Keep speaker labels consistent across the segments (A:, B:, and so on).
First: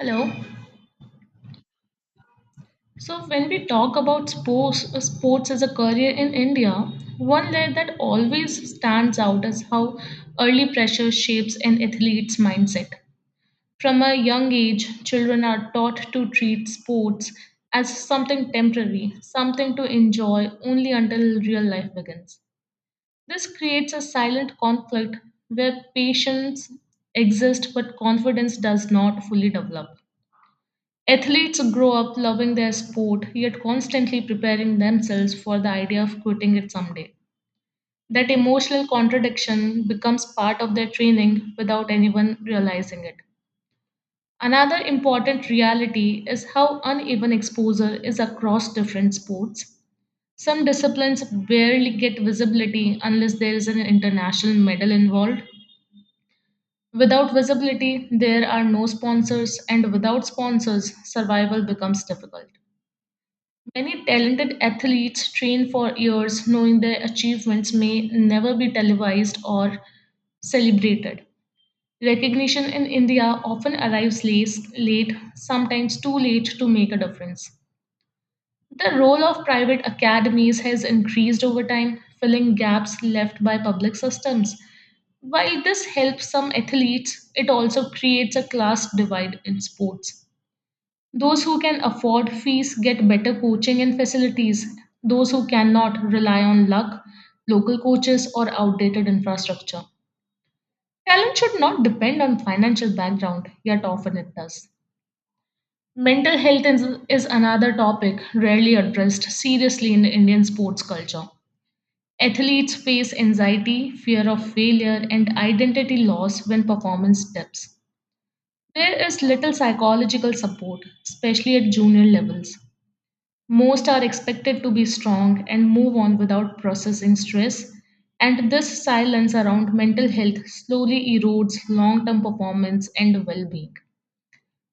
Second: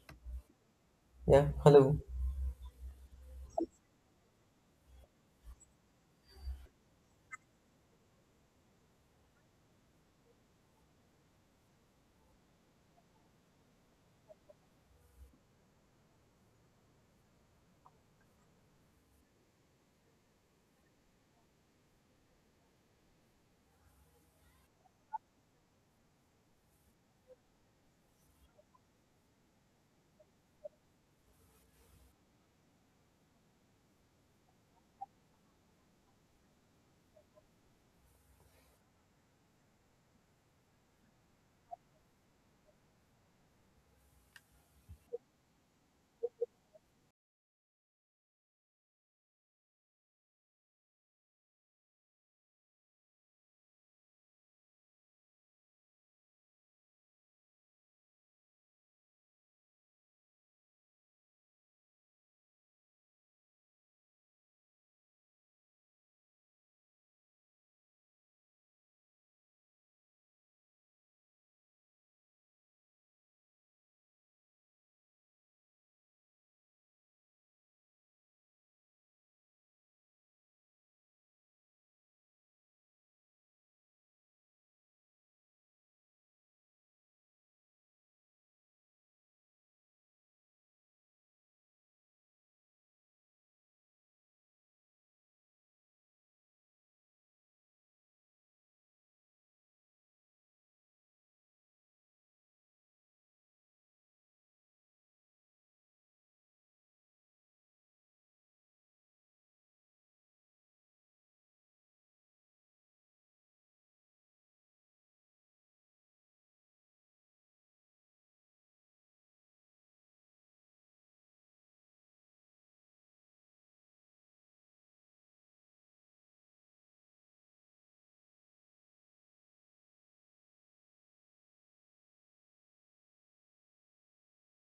A: Hello.
B: Yeah, hello.
A: So when we talk about sports, sports as a career in India, one layer that always stands out is how early pressure shapes an athlete's mindset. From a young age, children are taught to treat sports as something temporary, something to enjoy only until real life begins. This creates a silent conflict where patience exists but confidence does not fully develop. Athletes grow up loving their sport, yet constantly preparing themselves for the idea of quitting it someday. That emotional contradiction becomes part of their training without anyone realizing it. Another important reality is how uneven exposure is across different sports. Some disciplines barely get visibility unless there is an international medal involved. Without visibility, there are no sponsors, and without sponsors, survival becomes difficult. Many talented athletes train for years knowing their achievements may never be televised or celebrated. Recognition in India often arrives late, sometimes too late to make a difference. The role of private academies has increased over time, filling gaps left by public systems. While this helps some athletes, it also creates a class divide in sports. Those who can afford fees get better coaching and facilities. Those who cannot rely on luck, local coaches, or outdated infrastructure. Talent should not depend on financial background, yet often it does. Mental health is another topic rarely addressed seriously in Indian sports culture. Athletes face anxiety, fear of failure, and identity loss when performance dips. There is little psychological support, especially at junior levels. Most are expected to be strong and move on without processing stress, and this silence around mental health slowly erodes long term performance and well being.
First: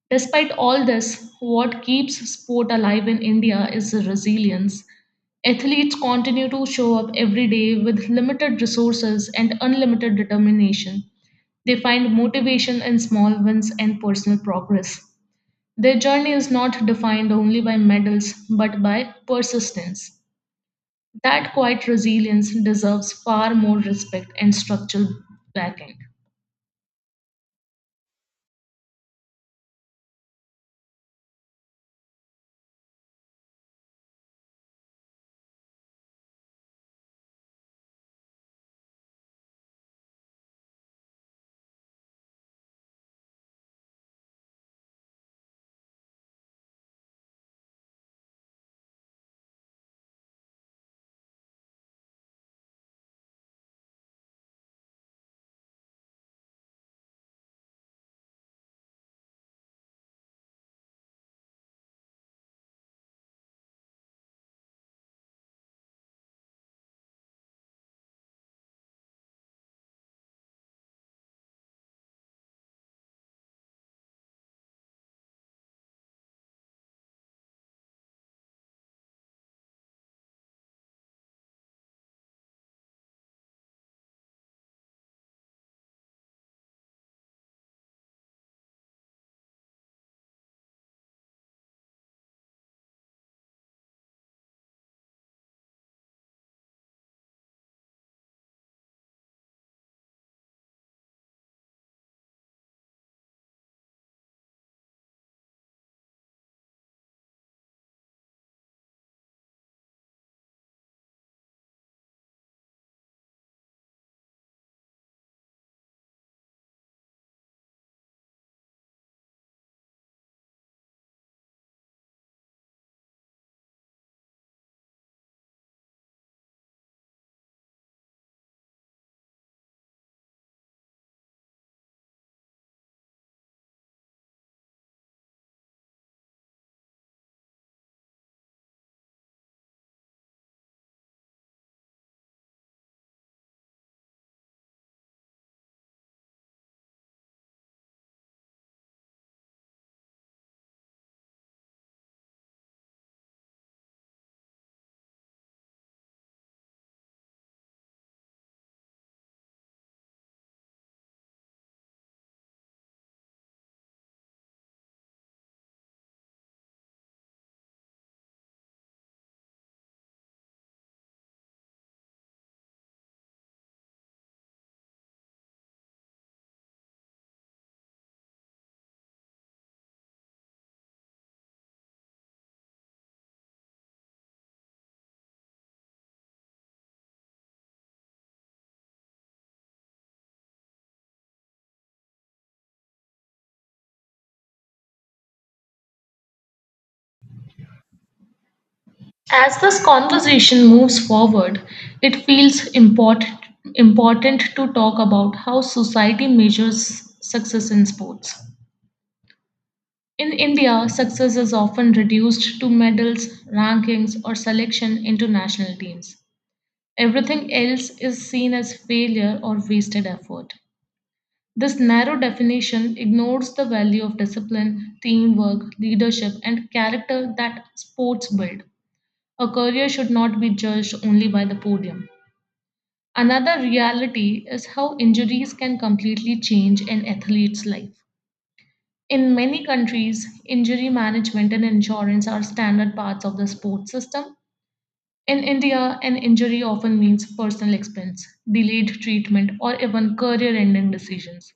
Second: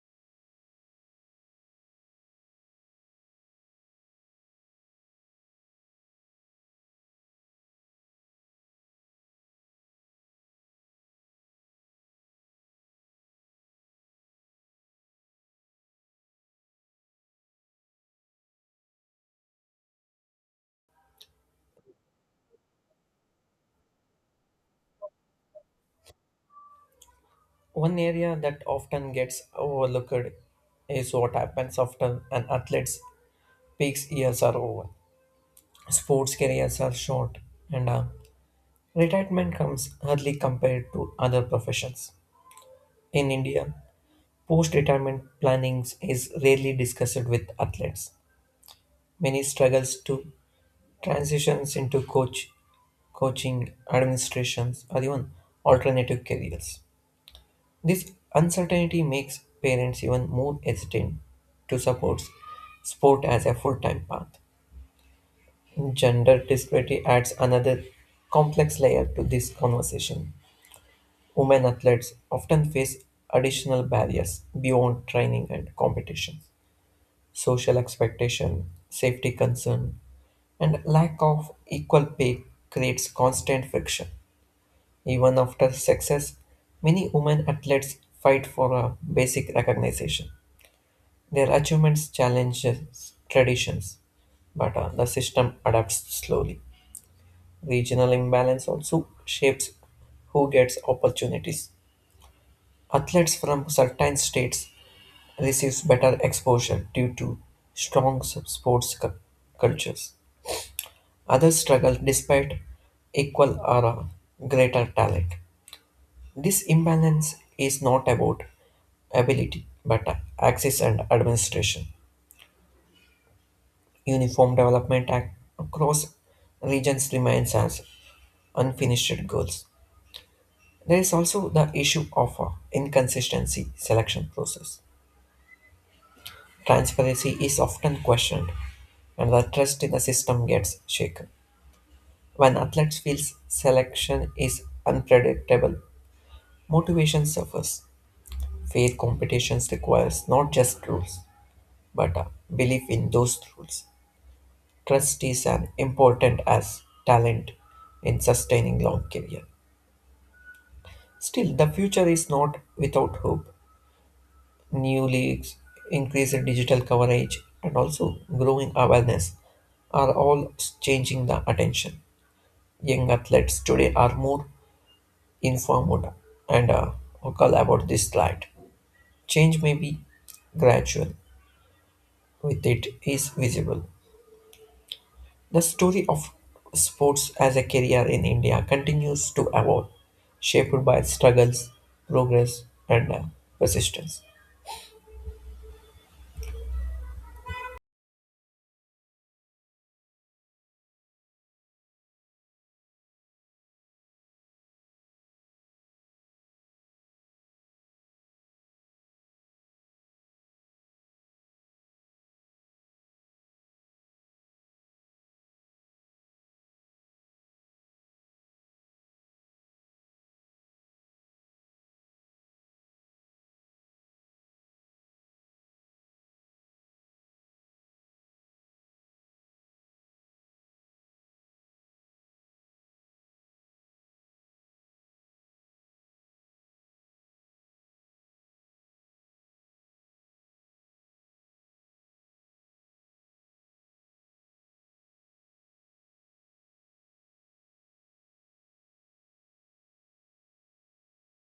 A: Despite all this, what keeps sport alive in India is the resilience. Athletes continue to show up every day with limited resources and unlimited determination. They find motivation in small wins and personal progress. Their journey is not defined only by medals but by persistence. That quiet resilience deserves far more respect and structural backing.
B: One area that often gets overlooked is what happens after an athlete's peak years are over. Sports careers are short, and retirement comes early compared to other professions. In India, post retirement planning is rarely discussed with athletes. Many struggles to transitions into coaching, administrations, or even alternative careers. This uncertainty makes parents even more hesitant to support sport as a full time path. Gender disparity adds another complex layer to this conversation. Women athletes often face additional barriers beyond training and competition. Social expectation, safety concern, and lack of equal pay creates constant friction. Even after success, many women athletes fight for a basic recognition. Their achievements challenge traditions, but the system adapts slowly. Regional imbalance also shapes who gets opportunities. Athletes from certain states receives better exposure due to sports cultures. Others struggle despite equal or greater talent. This imbalance is not about ability but access and administration. Uniform development across regions remains as unfinished goals. There is also the issue of inconsistency selection process. Transparency is often questioned and the trust in the system gets shaken. When athletes feel selection is unpredictable, motivation suffers. Fair competitions requires not just rules, but a belief in those rules. Trust is as important as talent in sustaining long career. Still, the future is not without hope. New leagues, increased digital coverage, and also growing awareness are all changing the attention. Young athletes today are more informed and vocal about this light. Change may be gradual, with it is visible. The story of sports as a career in India continues to evolve, shaped by struggles, progress, and persistence.
A: As this conversation moves forward, it feels important to talk about how society measures success in sports. In India, success is often reduced to medals, rankings, or selection into national teams. Everything else is seen as failure or wasted effort. This narrow definition ignores the value of discipline, teamwork, leadership, and character that sports build. A career should not be judged only by the podium. Another reality is how injuries can completely change an athlete's life. In many countries, injury management and insurance are standard parts of the sports system. In India, an injury often means personal expense, delayed treatment, or even career ending decisions.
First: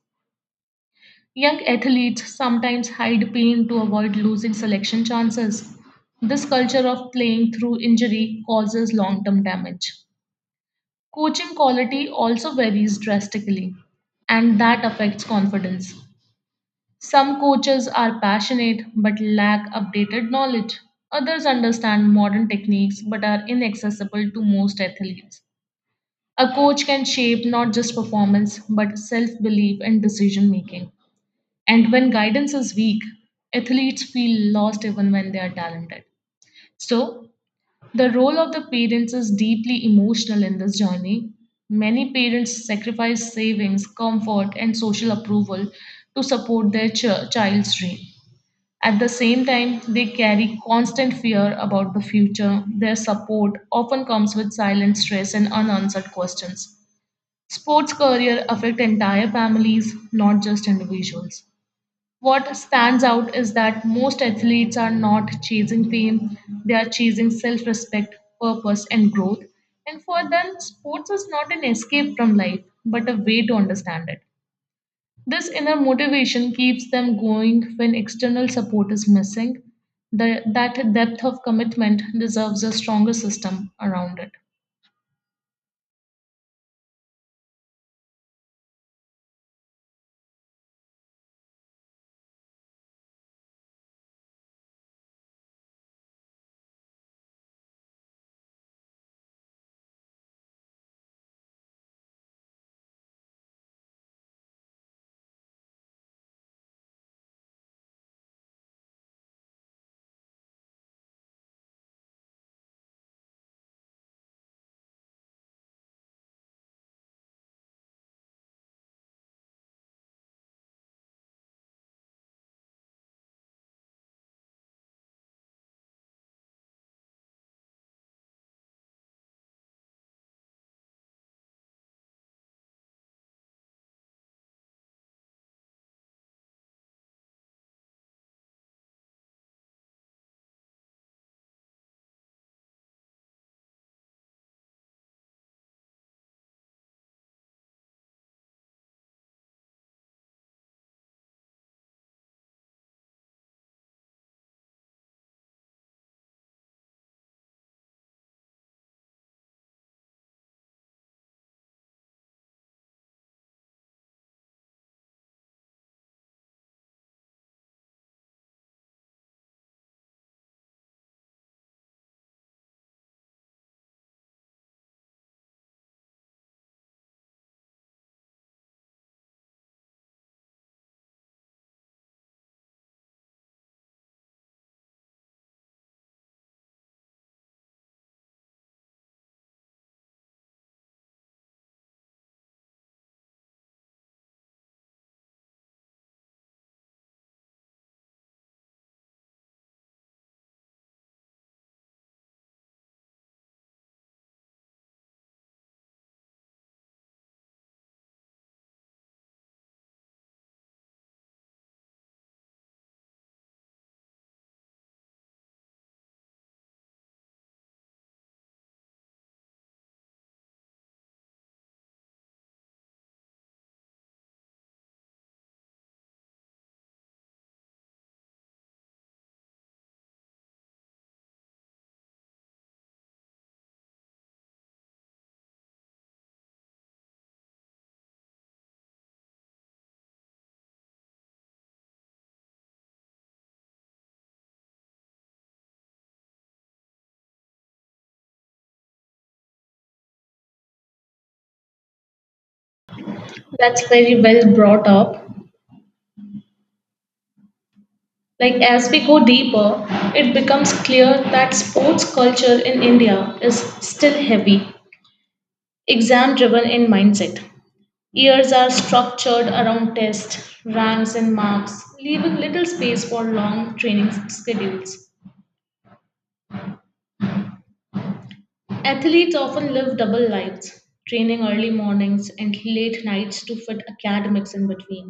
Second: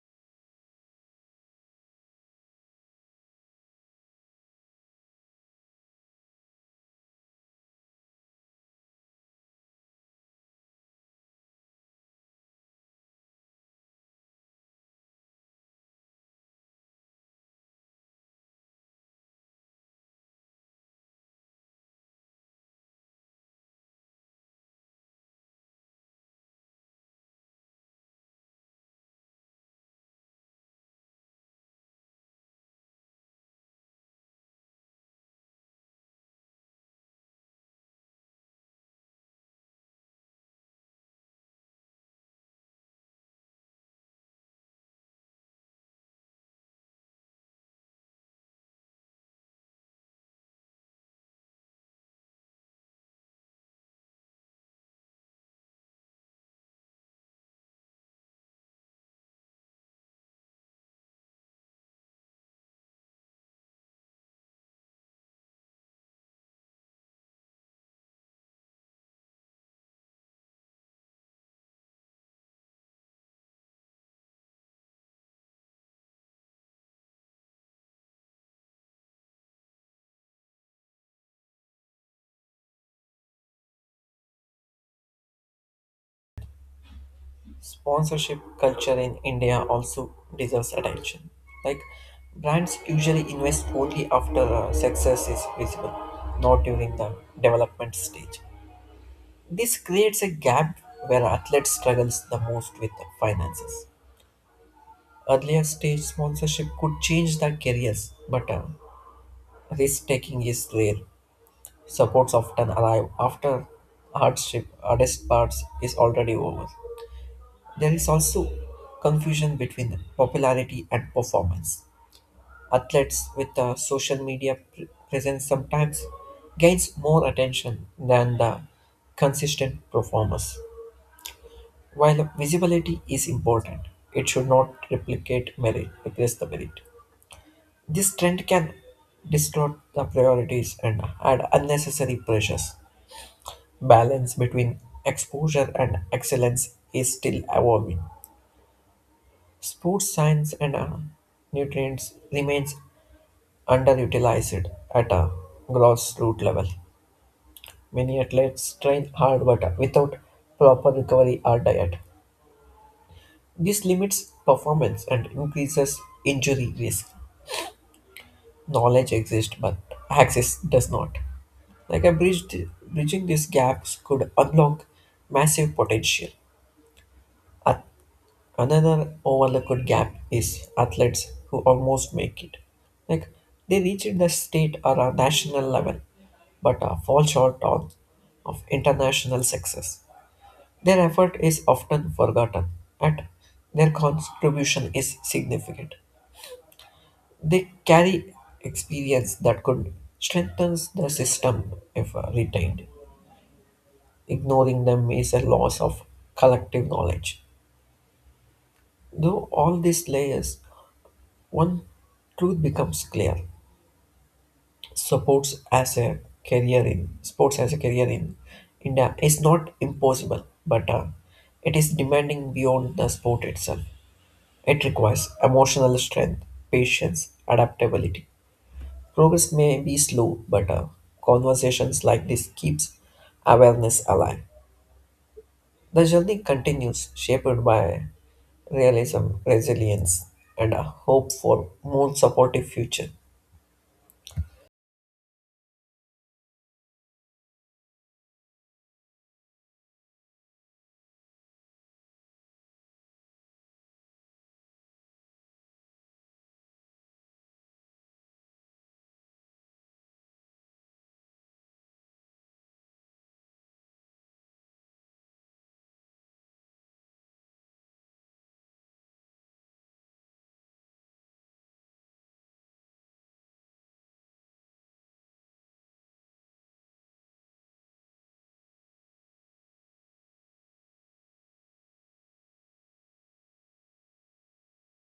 A: Young athletes sometimes hide pain to avoid losing selection chances. This culture of playing through injury causes long term damage. Coaching quality also varies drastically, and that affects confidence. Some coaches are passionate but lack updated knowledge. Others understand modern techniques but are inaccessible to most athletes. A coach can shape not just performance but self belief and decision making. And when guidance is weak, athletes feel lost even when they are talented. So, the role of the parents is deeply emotional in this journey. Many parents sacrifice savings, comfort, and social approval to support their child's dream. At the same time, they carry constant fear about the future. Their support often comes with silent stress and unanswered questions. Sports career affect entire families, not just individuals. What stands out is that most athletes are not chasing fame, they are chasing self respect, purpose, and growth. And for them, sports is not an escape from life, but a way to understand it. This inner motivation keeps them going when external support is missing. That depth of commitment deserves a stronger system around it.
B: Sponsorship culture in India also deserves attention. Like brands usually invest only after success is visible, not during the development stage. This creates a gap where athletes struggles the most with finances. Earlier stage sponsorship could change their careers, but risk taking is rare. Supports often arrive after hardship, hardest parts is already over. There is also confusion between popularity and performance. Athletes with a social media presence sometimes gains more attention than the consistent performers. While visibility is important, it should not replace the merit. This trend can distort the priorities and add unnecessary pressures. Balance between exposure and excellence is still evolving. Sports science and nutrients remains underutilized at a grassroots level. Many athletes train hard but without proper recovery or diet. This limits performance and increases injury risk. Knowledge exists but access does not. Like a bridge, Bridging these gaps could unlock massive potential. A Another overlooked gap is athletes who almost make it. Like they reach the state or a national level, but fall short on of international success. Their effort is often forgotten, and their contribution is significant. They carry experience that could strengthen the system if retained. Ignoring them is a loss of collective knowledge. Though all these layers, one truth becomes clear: supports as a career in sports as a career in India is not impossible, but it is demanding beyond the sport itself. It requires emotional strength, patience, adaptability. Progress may be slow, but conversations like this keeps awareness alive. The journey continues, shaped by realism, resilience, and a hope for more supportive future.
A: That's very well brought up. Like as we go deeper, it becomes clear that sports culture in India is still heavy, exam driven in mindset. Years are structured around tests, ranks, and marks, leaving little space for long training schedules. Athletes often live double lives, training early mornings and late nights to fit academics in between.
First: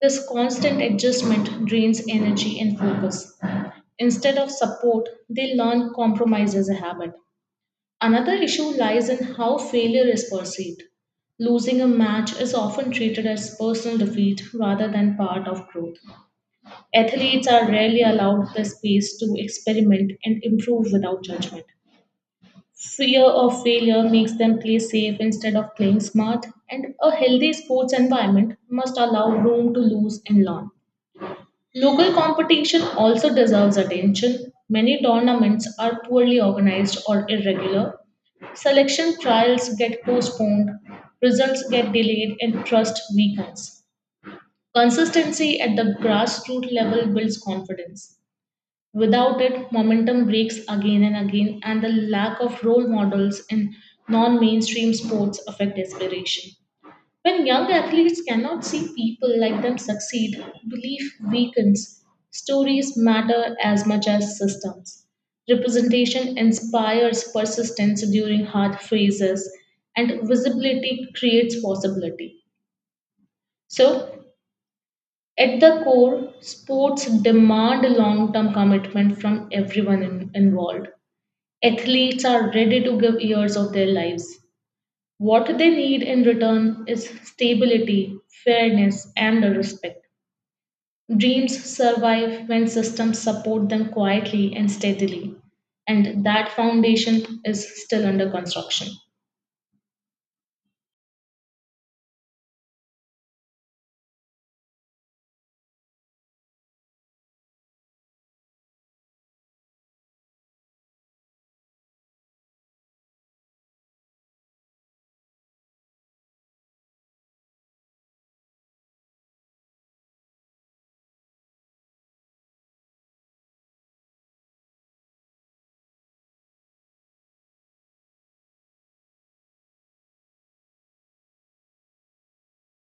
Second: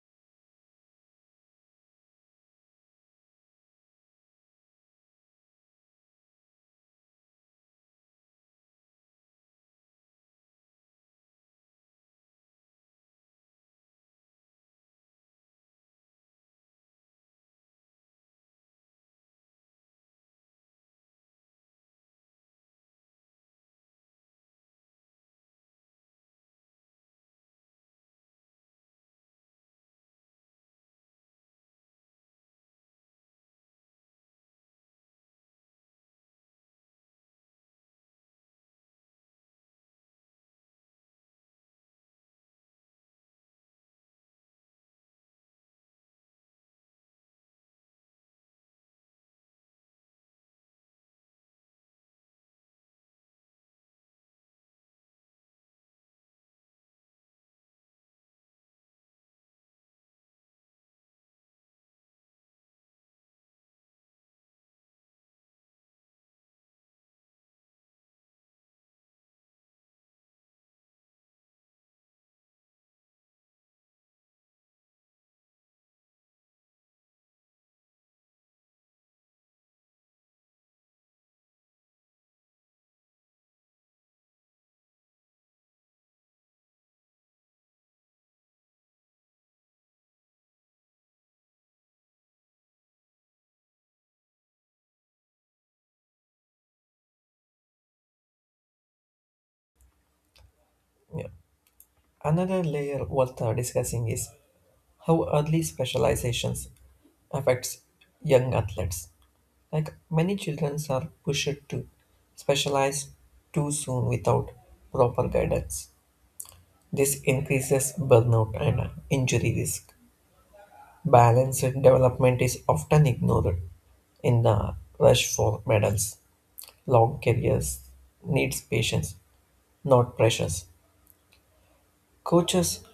A: This constant adjustment drains energy and focus. Instead of support, they learn compromise as a habit. Another issue lies in how failure is perceived. Losing a match is often treated as personal defeat rather than part of growth. Athletes are rarely allowed the space to experiment and improve without judgment. Fear of failure makes them play safe instead of playing smart, and a healthy sports environment must allow room to lose and learn. Local competition also deserves attention. Many tournaments are poorly organized or irregular. Selection trials get postponed, results get delayed, and trust weakens. Consistency at the grassroots level builds confidence. Without it, momentum breaks again and again, and the lack of role models in non mainstream sports affect aspiration. When young athletes cannot see people like them succeed, belief weakens. Stories matter as much as systems. Representation inspires persistence during hard phases, and visibility creates possibility. So, at the core, sports demand long term commitment from everyone involved. Athletes are ready to give years of their lives what they need in return is stability, fairness, and respect. Dreams survive when systems support them quietly and steadily, and that foundation is still under construction.
B: Yeah. Another layer worth discussing is how early specializations affects young athletes. Like many children are pushed to specialize too soon without proper guidance. This increases burnout and injury risk. Balanced development is often ignored in the rush for medals. Long careers needs patience, not pressures. Coaches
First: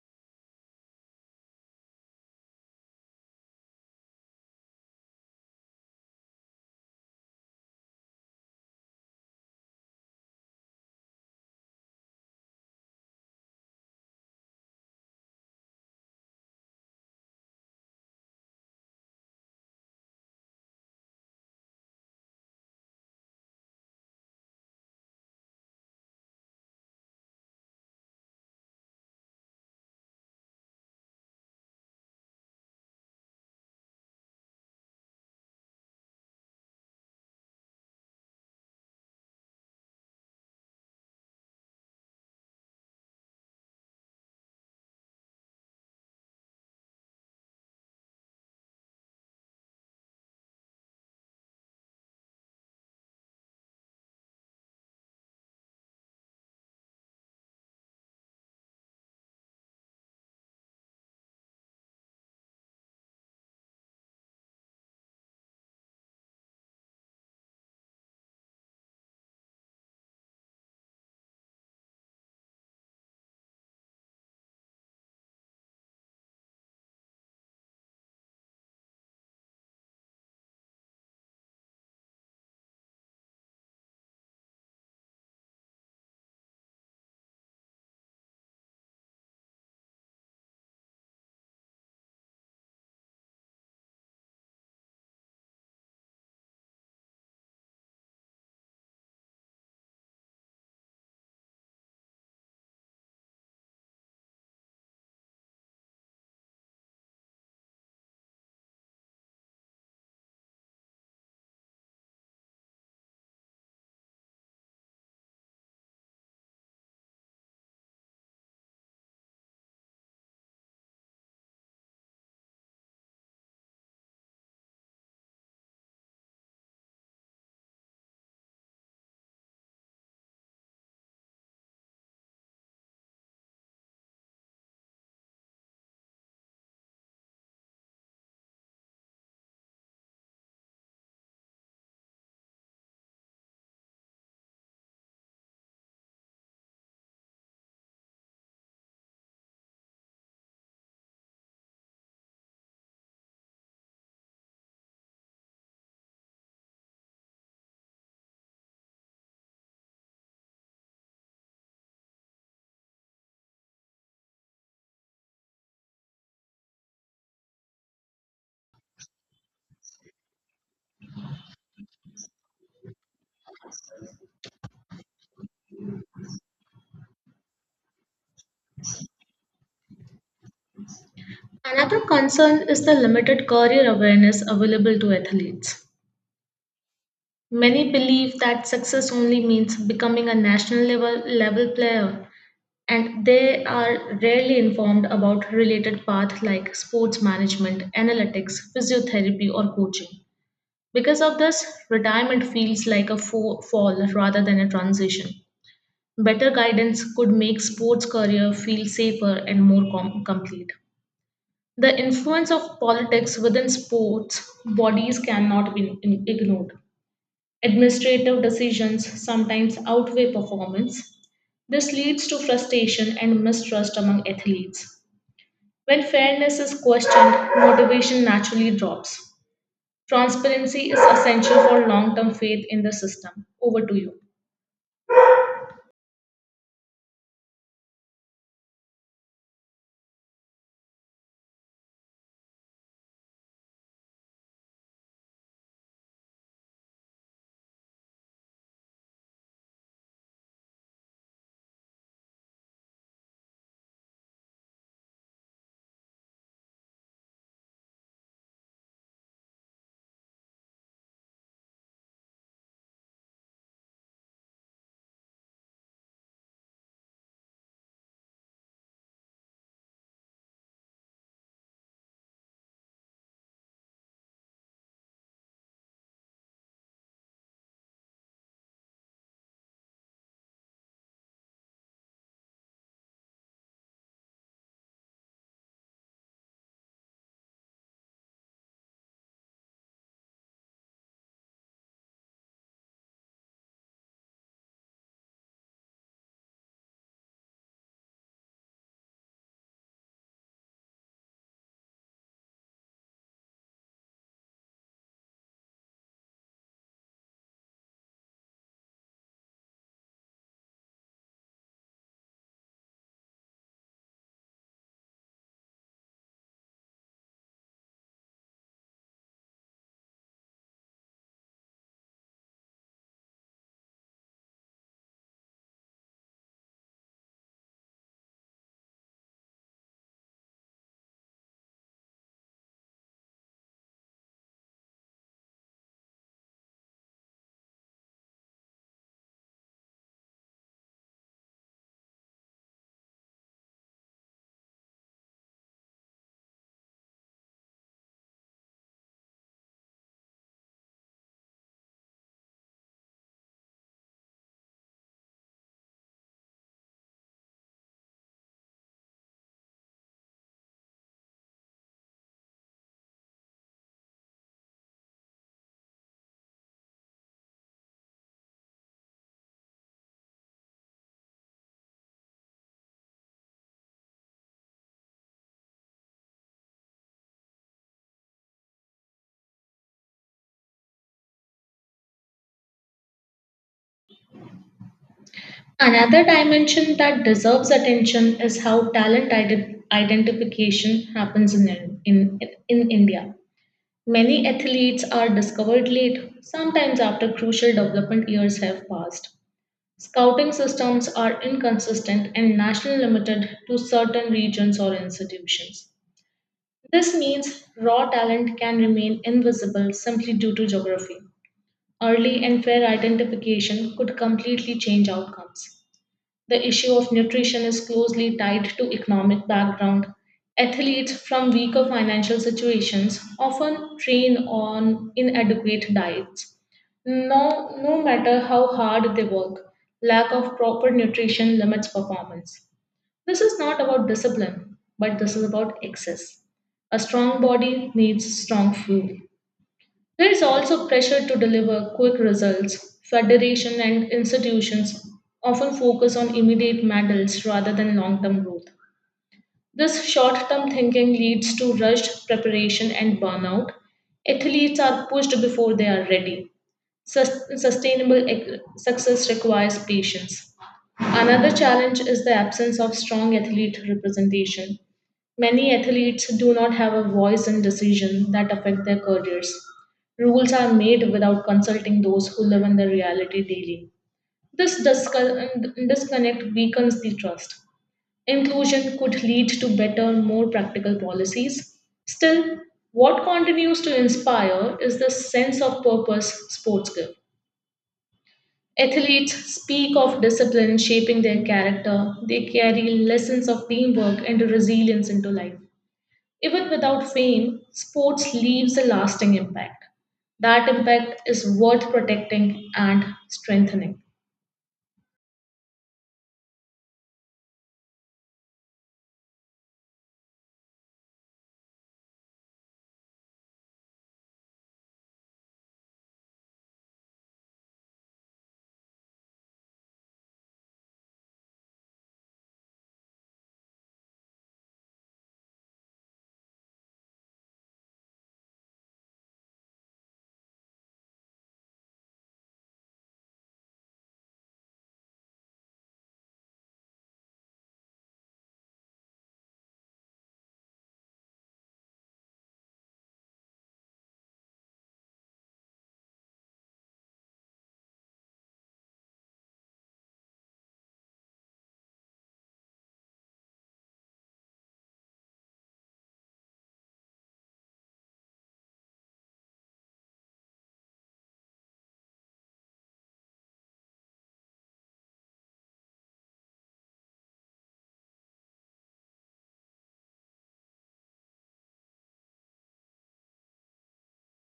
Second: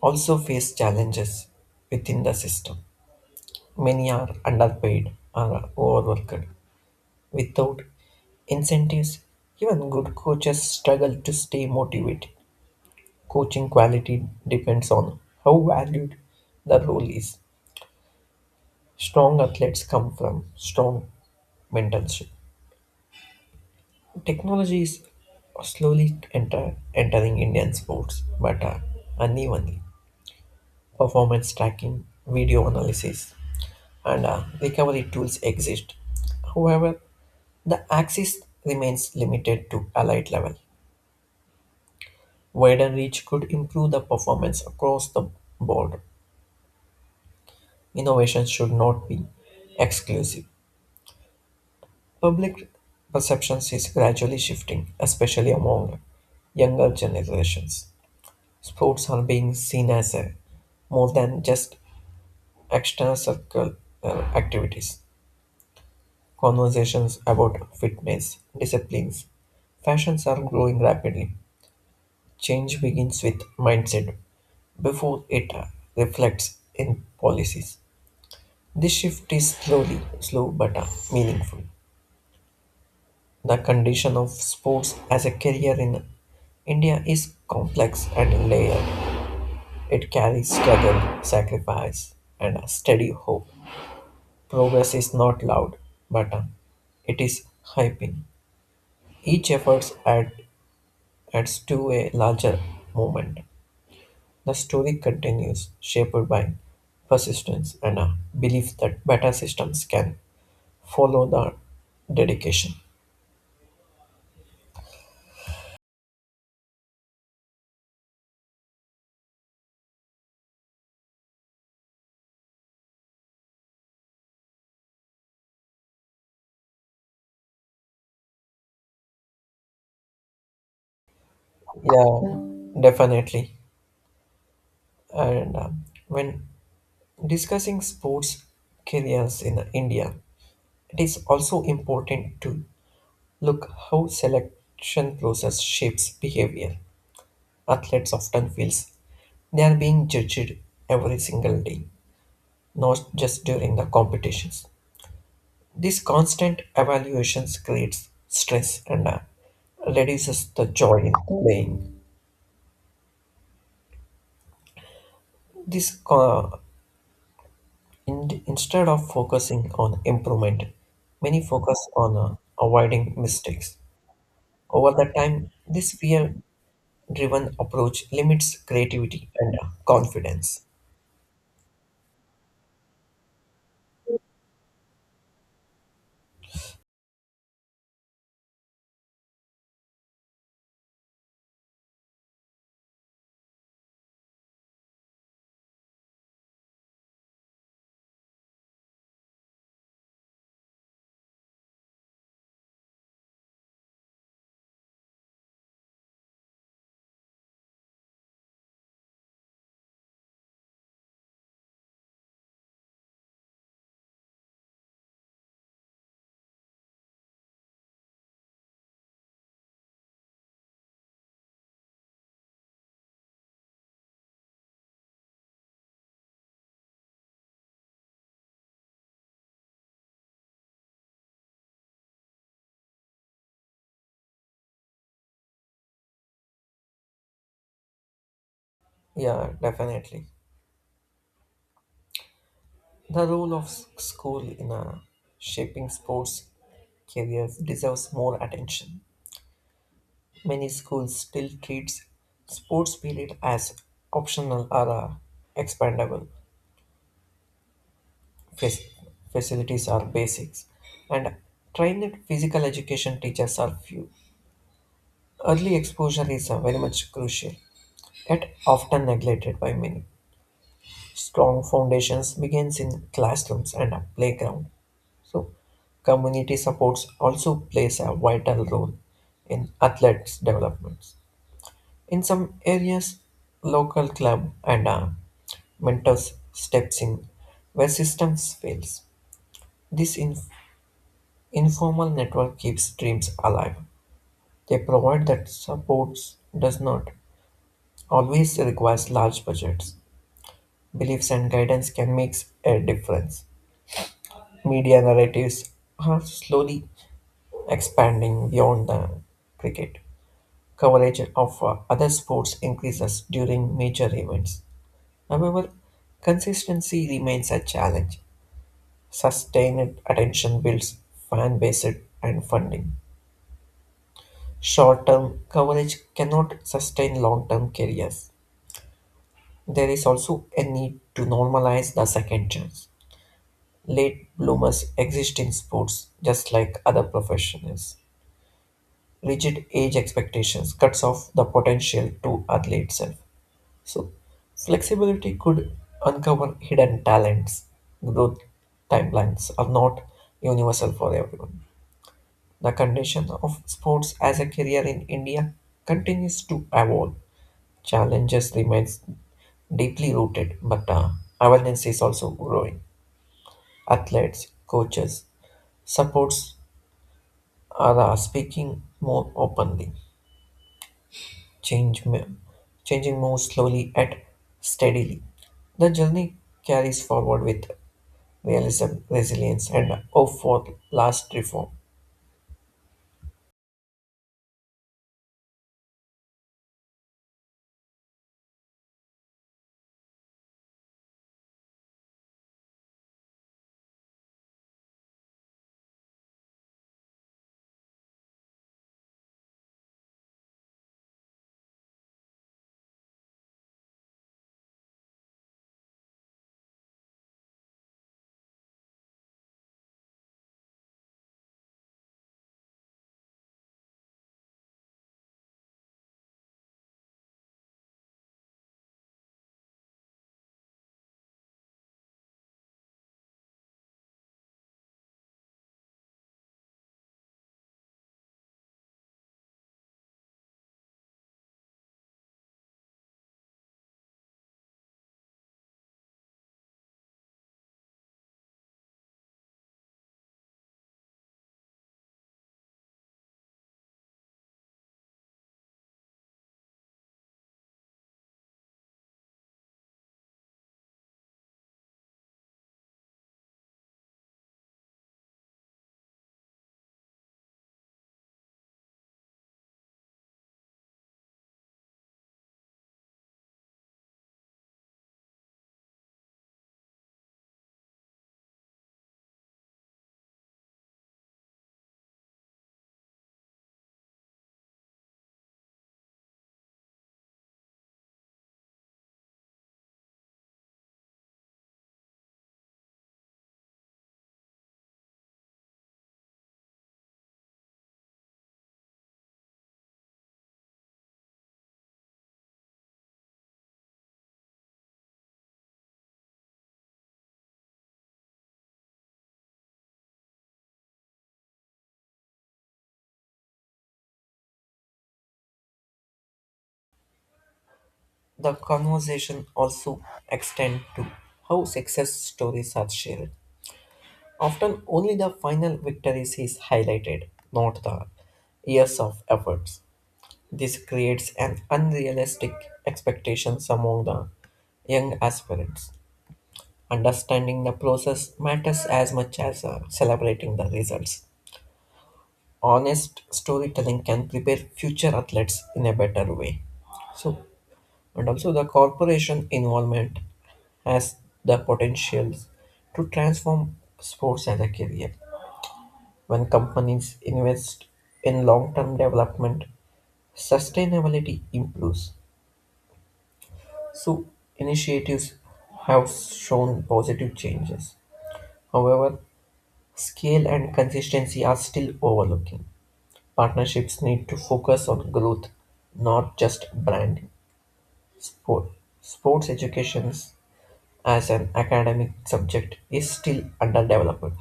B: also face challenges within the system. Many are underpaid or overworked. Without incentives, even good coaches struggle to stay motivated. Coaching quality depends on how valued the role is. Strong athletes come from strong mentorship. Technology is entering Indian sports, but unevenly. Performance tracking, video analysis, and recovery tools exist. However, the access remains limited to elite level. Wider reach could improve the performance across the board. Innovation should not be exclusive. Public perceptions is gradually shifting, especially among younger generations. Sports are being seen as a more than just external circle activities. Conversations about fitness, disciplines, fashions are growing rapidly. Change begins with mindset before it reflects in policies. This shift is slow but meaningful. The condition of sports as a career in India is complex and layered. It carries struggle, sacrifice, and a steady hope. Progress is not loud, but it is hyping. Each adds to a larger movement. The story continues, shaped by persistence and a belief that better systems can follow the dedication. Yeah, definitely. And when discussing sports careers in India, it is also important to look how selection process shapes behavior. Athletes often feels they are being judged every single day, not just during the competitions. This constant evaluations creates stress and reduces the joy in playing. This uh, Instead of focusing on improvement, many focus on avoiding mistakes. Over the time, this fear-driven approach limits creativity and confidence.
A: Another concern is the limited career awareness available to athletes. Many believe that success only means becoming a national level player and they are rarely informed about related paths like sports management, analytics, physiotherapy, or coaching. Because of this, retirement feels like a fall rather than a transition. Better guidance could make sports career feel safer and more complete. The influence of politics within sports bodies cannot be ignored. Administrative decisions sometimes outweigh performance. This leads to frustration and mistrust among athletes. When fairness is questioned, motivation naturally drops. Transparency is essential for long term faith in the system. Over to you.
B: Yeah, definitely. The role of school in shaping sports careers deserves more attention. Many schools still treats sports period as optional or expandable. Fac- facilities are basics, and trained physical education teachers are few. Early exposure is very much crucial, yet often neglected by many. Strong foundations begins in classrooms and a playground. So, community supports also plays a vital role in athletes' developments. In some areas, local club and mentors steps in where systems fails. This in- Informal network keeps dreams alive. They provide that supports does not always requires large budgets. Beliefs and guidance can make a difference. Media narratives are slowly expanding beyond the cricket. Coverage of other sports increases during major events. However, consistency remains a challenge. Sustained attention builds fan base and funding. Short-term coverage cannot sustain long-term careers. There is also a need to normalize the second chance. Late bloomers exist in sports just like other professionals. Rigid age expectations cuts off the potential to early itself. So flexibility could uncover hidden talents. Growth timelines are not universal for everyone. The condition of sports as a career in India continues to evolve. Challenges remains deeply rooted, but awareness is also growing. Athletes, coaches, supports are speaking more openly, change, mo- changing more slowly and steadily. The journey carries forward with realism, resilience, and hope for last reform.
A: Another dimension that deserves attention is how talent identification happens in India. Many athletes are discovered late, sometimes after crucial development years have passed. Scouting systems are inconsistent and national limited to certain regions or institutions. This means raw talent can remain invisible simply due to geography. Early and fair identification could completely change outcomes. The issue of nutrition is closely tied to economic background. Athletes from weaker financial situations often train on inadequate diets. No matter how hard they work, lack of proper nutrition limits performance. This is not about discipline, but this is about excess. A strong body needs strong fuel. There is also pressure to deliver quick results. Federation and institutions often focus on immediate medals rather than long term growth. This short term thinking leads to rushed preparation and burnout. Athletes are pushed before they are ready. Sustainable success requires patience. Another challenge is the absence of strong athlete representation. Many athletes do not have a voice in decisions that affect their careers. Rules are made without consulting those who live in the reality daily. This disconnect weakens the trust. Inclusion could lead to better, more practical policies. Still, what continues to inspire is the sense of purpose sports give. Athletes speak of discipline shaping their character. They carry lessons of teamwork and resilience into life. Even without fame, sports leaves a lasting impact. That impact is worth protecting and strengthening.
B: The conversation also extend to how success stories are shared. Often only the final victories is highlighted, not the years of efforts. This creates an unrealistic expectations among the young aspirants. Understanding the process matters as much as celebrating the results. Honest storytelling can prepare future athletes in a better way. So, and also the corporation involvement has the potential to transform sports as a career. When companies invest in long-term development, sustainability improves. So initiatives have shown positive changes. However, scale and consistency are still overlooking. Partnerships need to focus on growth, not just branding. Sport, Sports education as an academic subject is still underdeveloped.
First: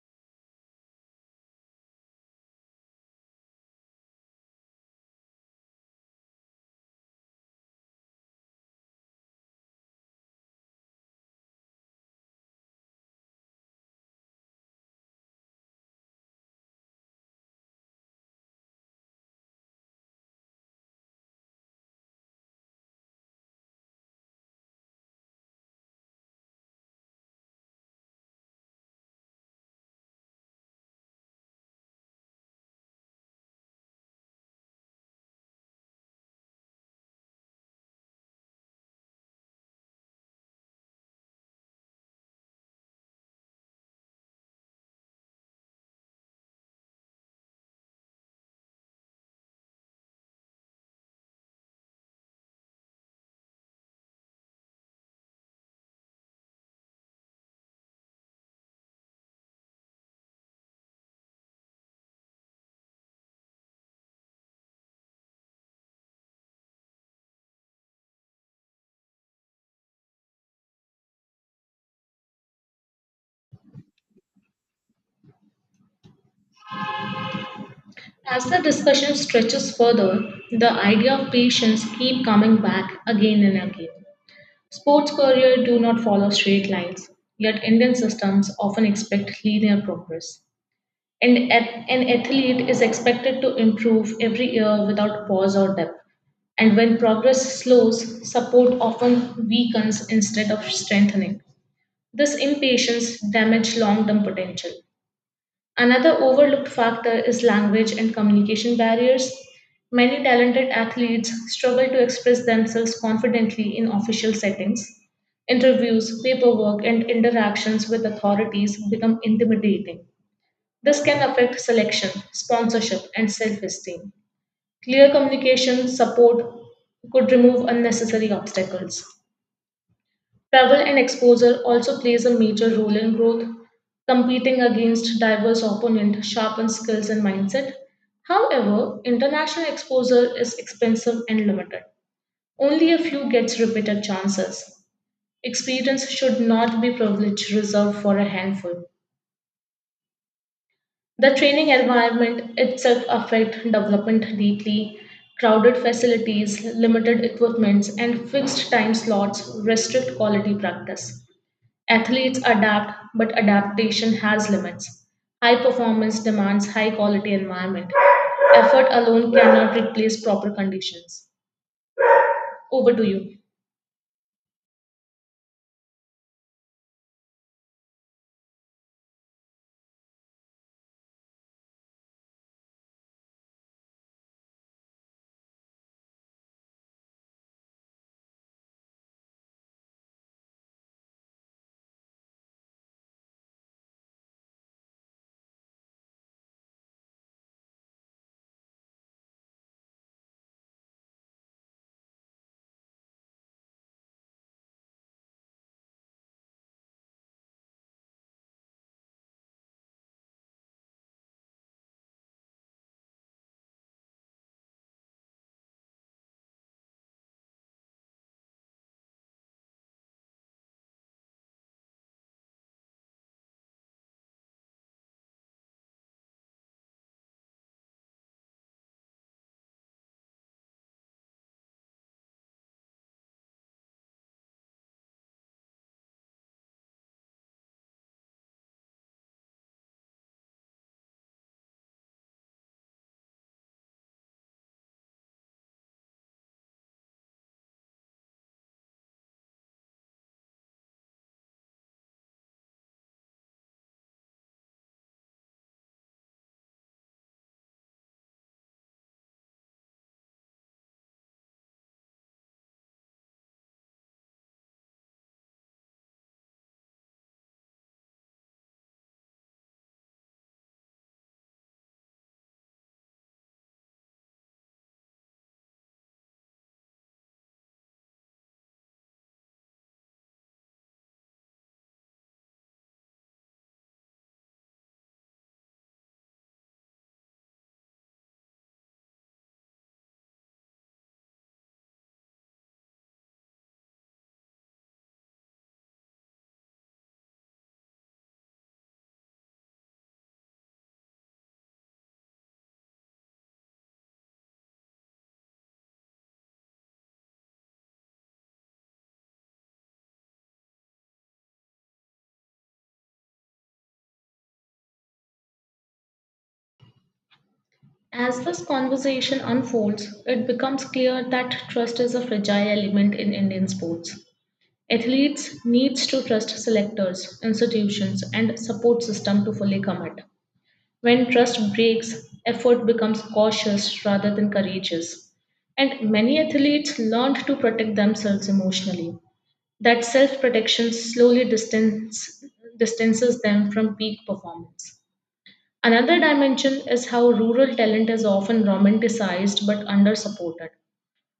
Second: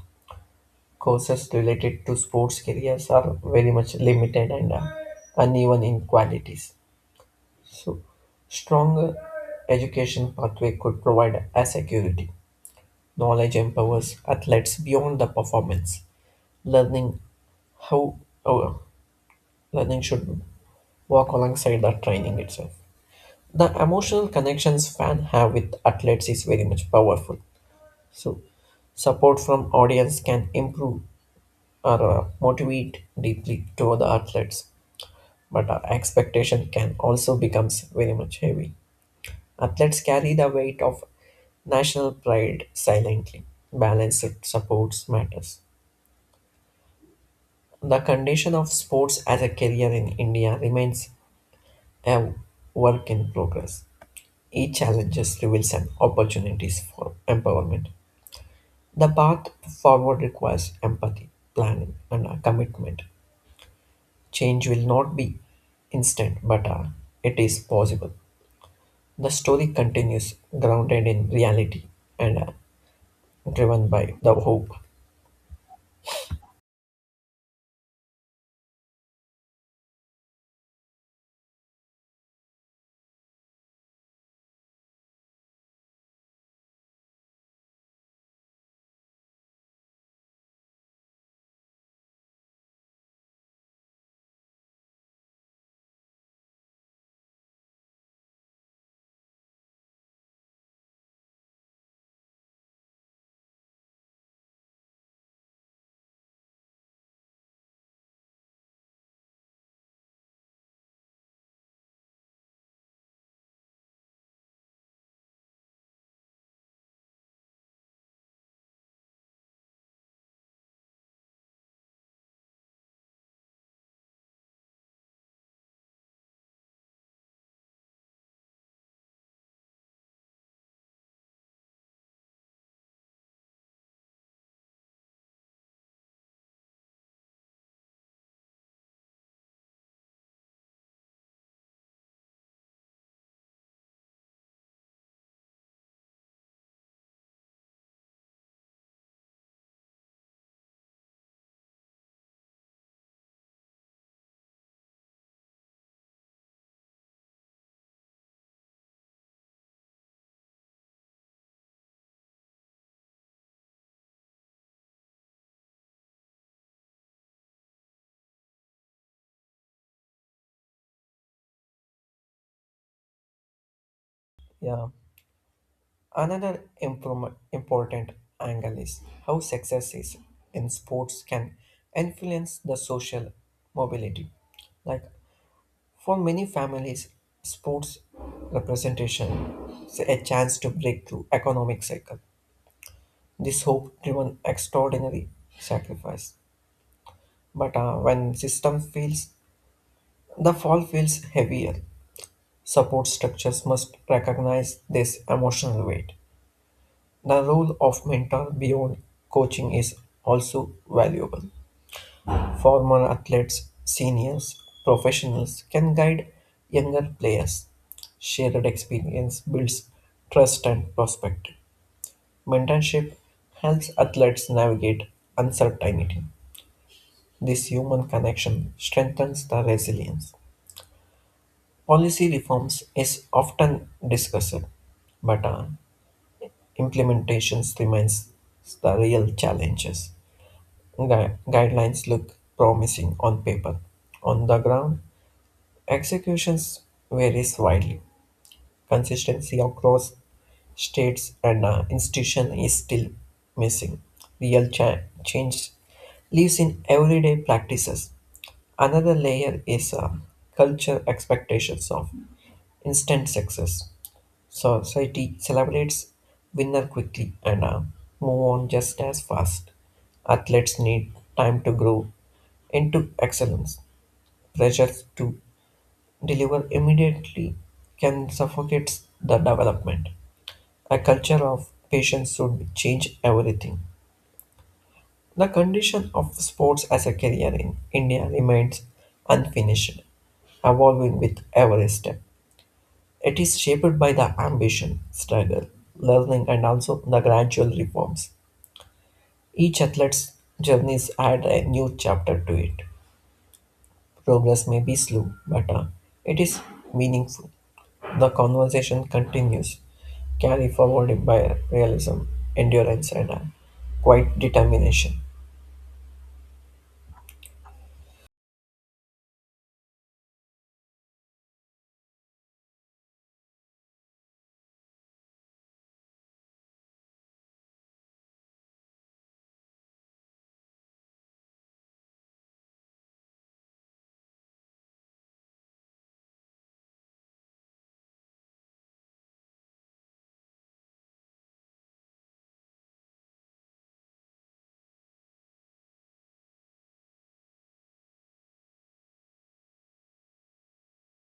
B: Courses related to sports careers are very much limited and uneven in qualities. So, stronger education pathway could provide a security. Knowledge empowers athletes beyond the performance. Learning how oh, Learning should walk alongside the training itself. The emotional connections fans have with athletes is very much powerful. So, support from audience can improve or motivate deeply toward the athletes, but our expectation can also becomes very much heavy. Athletes carry the weight of national pride silently. Balanced supports matters. The condition of sports as a career in India remains a work in progress. Each challenges reveals an opportunities for empowerment. The path forward requires empathy, planning, and a commitment. Change will not be instant, but it is possible. The story continues grounded in reality and driven by the hope.
A: As the discussion stretches further, the idea of patience keep coming back again and again. Sports career do not follow straight lines, yet Indian systems often expect linear progress. And an athlete is expected to improve every year without pause or depth. And when progress slows, support often weakens instead of strengthening. This impatience damages long term potential. Another overlooked factor is language and communication barriers. Many talented athletes struggle to express themselves confidently in official settings. Interviews, paperwork, and interactions with authorities become intimidating. This can affect selection, sponsorship, and self esteem. Clear communication support could remove unnecessary obstacles. Travel and exposure also plays a major role in growth. Competing against diverse opponents sharpens skills and mindset. However, international exposure is expensive and limited. Only a few gets repeated chances. Experience should not be privilege reserved for a handful. The training environment itself affect development deeply. Crowded facilities, limited equipments, and fixed time slots restrict quality practice. Athletes adapt, but adaptation has limits. High performance demands high quality environment. Effort alone cannot replace proper conditions. Over to you.
B: Yeah. Another important angle is how success is in sports can influence the social mobility. Like for many families, sports representation is a chance to break through economic cycle. This hope driven extraordinary sacrifice. But when system feels, the fall feels heavier. Support structures must recognize this emotional weight. The role of mentor beyond coaching is also valuable. Former athletes, seniors, professionals can guide younger players. Shared experience builds trust and perspective. Mentorship helps athletes navigate uncertainty. This human connection strengthens the resilience. Policy reforms is often discussed, but implementations remains the real challenges. Guidelines look promising on paper. On the ground, executions varies widely. Consistency across states and institution is still missing. Change lives in everyday practices. Another layer is culture expectations of instant success. Society celebrates winner quickly and move on just as fast. Athletes need time to grow into excellence. Pressure to deliver immediately can suffocate the development. A culture of patience should change everything. The condition of sports as a career in India remains unfinished, evolving with every step. It is shaped by the ambition, struggle, learning, and also the gradual reforms. Each athlete's journeys add a new chapter to it. Progress may be slow, but it is meaningful. The conversation continues, carried forward by realism, endurance, and quiet determination.
A: As this conversation unfolds, it becomes clear that trust is a fragile element in Indian sports. Athletes needs to trust selectors, institutions, and support system to fully commit. When trust breaks, effort becomes cautious rather than courageous. And many athletes learned to protect themselves emotionally. That self-protection slowly distances them from peak performance. Another dimension is how rural talent is often romanticized but under-supported.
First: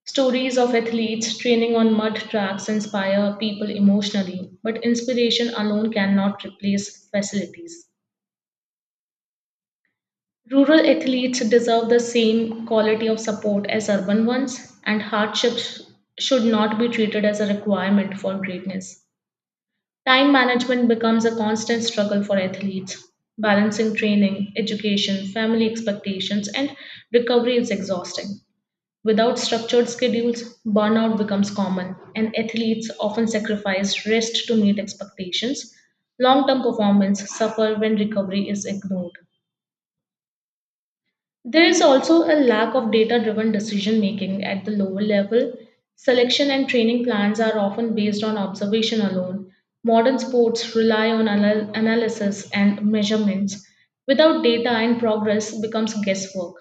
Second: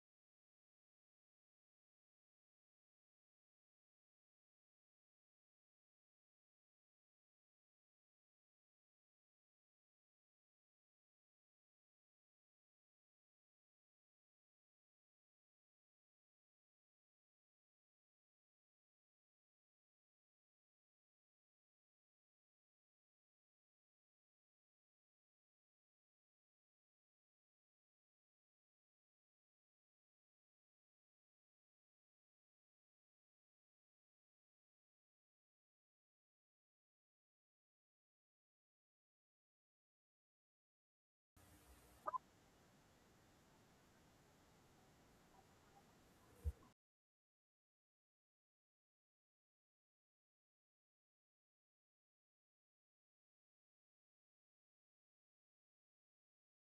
A: Stories of athletes training on mud tracks inspire people emotionally, but inspiration alone cannot replace facilities. Rural athletes deserve the same quality of support as urban ones, and hardships should not be treated as a requirement for greatness. Time management becomes a constant struggle for athletes. Balancing training, education, family expectations, and recovery is exhausting. Without structured schedules, burnout becomes common, and athletes often sacrifice rest to meet expectations. Long term performance suffers when recovery is ignored. There is also a lack of data driven decision making at the lower level. Selection and training plans are often based on observation alone. Modern sports rely on analysis and measurements. Without data and progress becomes guesswork.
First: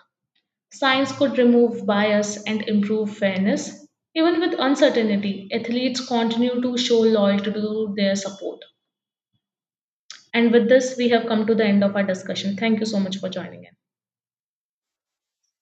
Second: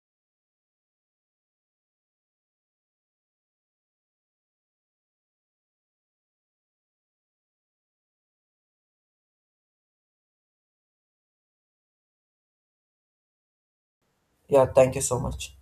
A: Science could remove bias and improve fairness. Even with uncertainty, athletes continue to show loyalty to their support. And with this, we have come to the end of our discussion. Thank you so much for joining in.
B: Yeah, thank you so much.